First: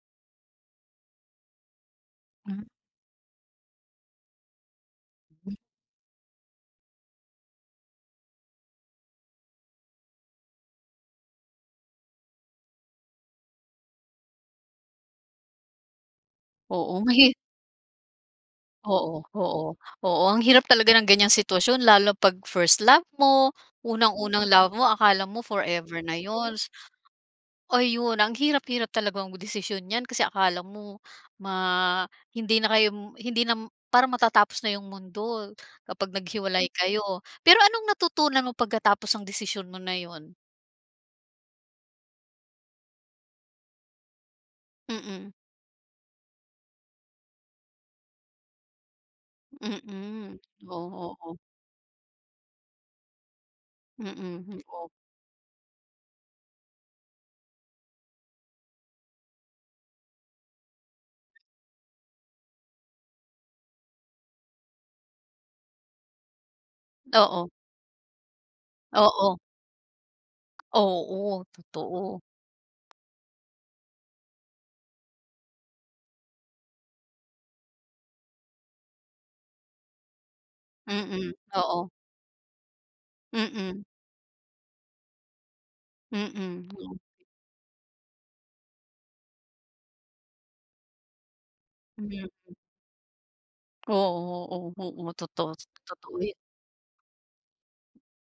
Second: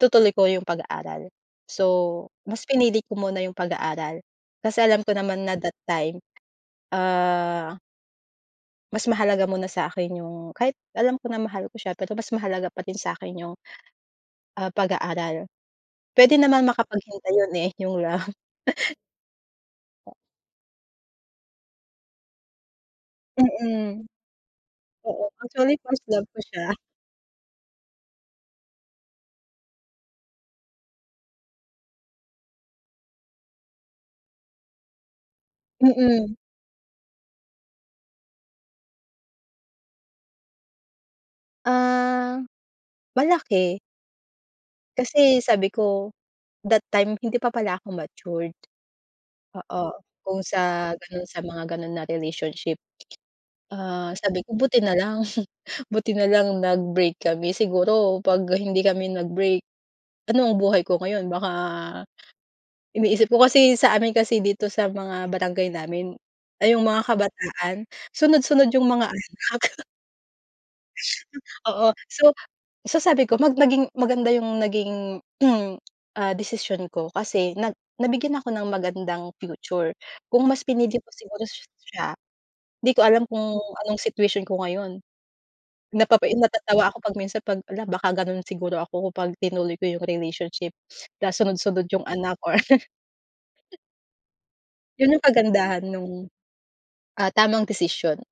Itutuloy ko yung pag-aaral. So, Hmm. mas pinili ko muna yung pag-aaral, kasi alam ko naman Hmm. na that time, ah mas mahalaga muna sa akin yung, kahit alam ko na, mahal ko siya, pero mas mahalaga pa din sa'kin yung, ah, pag-aaral. Puwede naman Oo, makapaghintay mahi 'yon, eh, yung love. Oo, oo, A oo, ang hirap talaga ng ganyang sitwasyon, lalo 'pag first love mo, Mm, unang-unang love mo, akala oo, mo actually, first forever na love ko siya. 'yons Ayun, ang hirap-hirap talagang desisyon niyan, kasi akala mo ma hindi na kayo, hindi na parang matatapos na yung mundo, kapag Mm. naghiwalay kayo. Pero anong natutunan mo pagkatapos ang desisyon mo na 'yon? Ah, malaki. Mm. Kasi sabi ko, that time, hindi pa pala ako matured. Oo, Mm, kung sa oo, gano'n, oh. sa mga gano'n na relationship, ah, Mm, sabi ko, hmm, buti oh. na lang, buti na lang nag-break kami siguro, 'pag hindi kami nag-break, ano ang buhay ko ngayon? Baka iniisip ko kasi, sa amin kasi dito sa mga barangay namin, ay yung mga Oo. kabataan, sunod-sunod yung mga Oo. anak. Hmm, Oo, oo. totoo. So so, sabi ko, mag naging maganda yung naging, ah, desisyon ko, kasi na nabigyan ako ng magandang future. Kung mas pinili ko Mm, siguro oo. siya, hindi ko alam kung Mm. anong situation ko ngayon. Napapai Mm, natatawa oh. ako 'pag minsan, 'pag, "Hala, baka gano'n siguro ako, 'pag tinuloy ko yung relationship na, sunod-sunod yung anak Mhm. or" Oo, oo, 'Yon oo. yung Totoo, kagandahan totoo no'ng, 'yon. ah, tamang desisyon.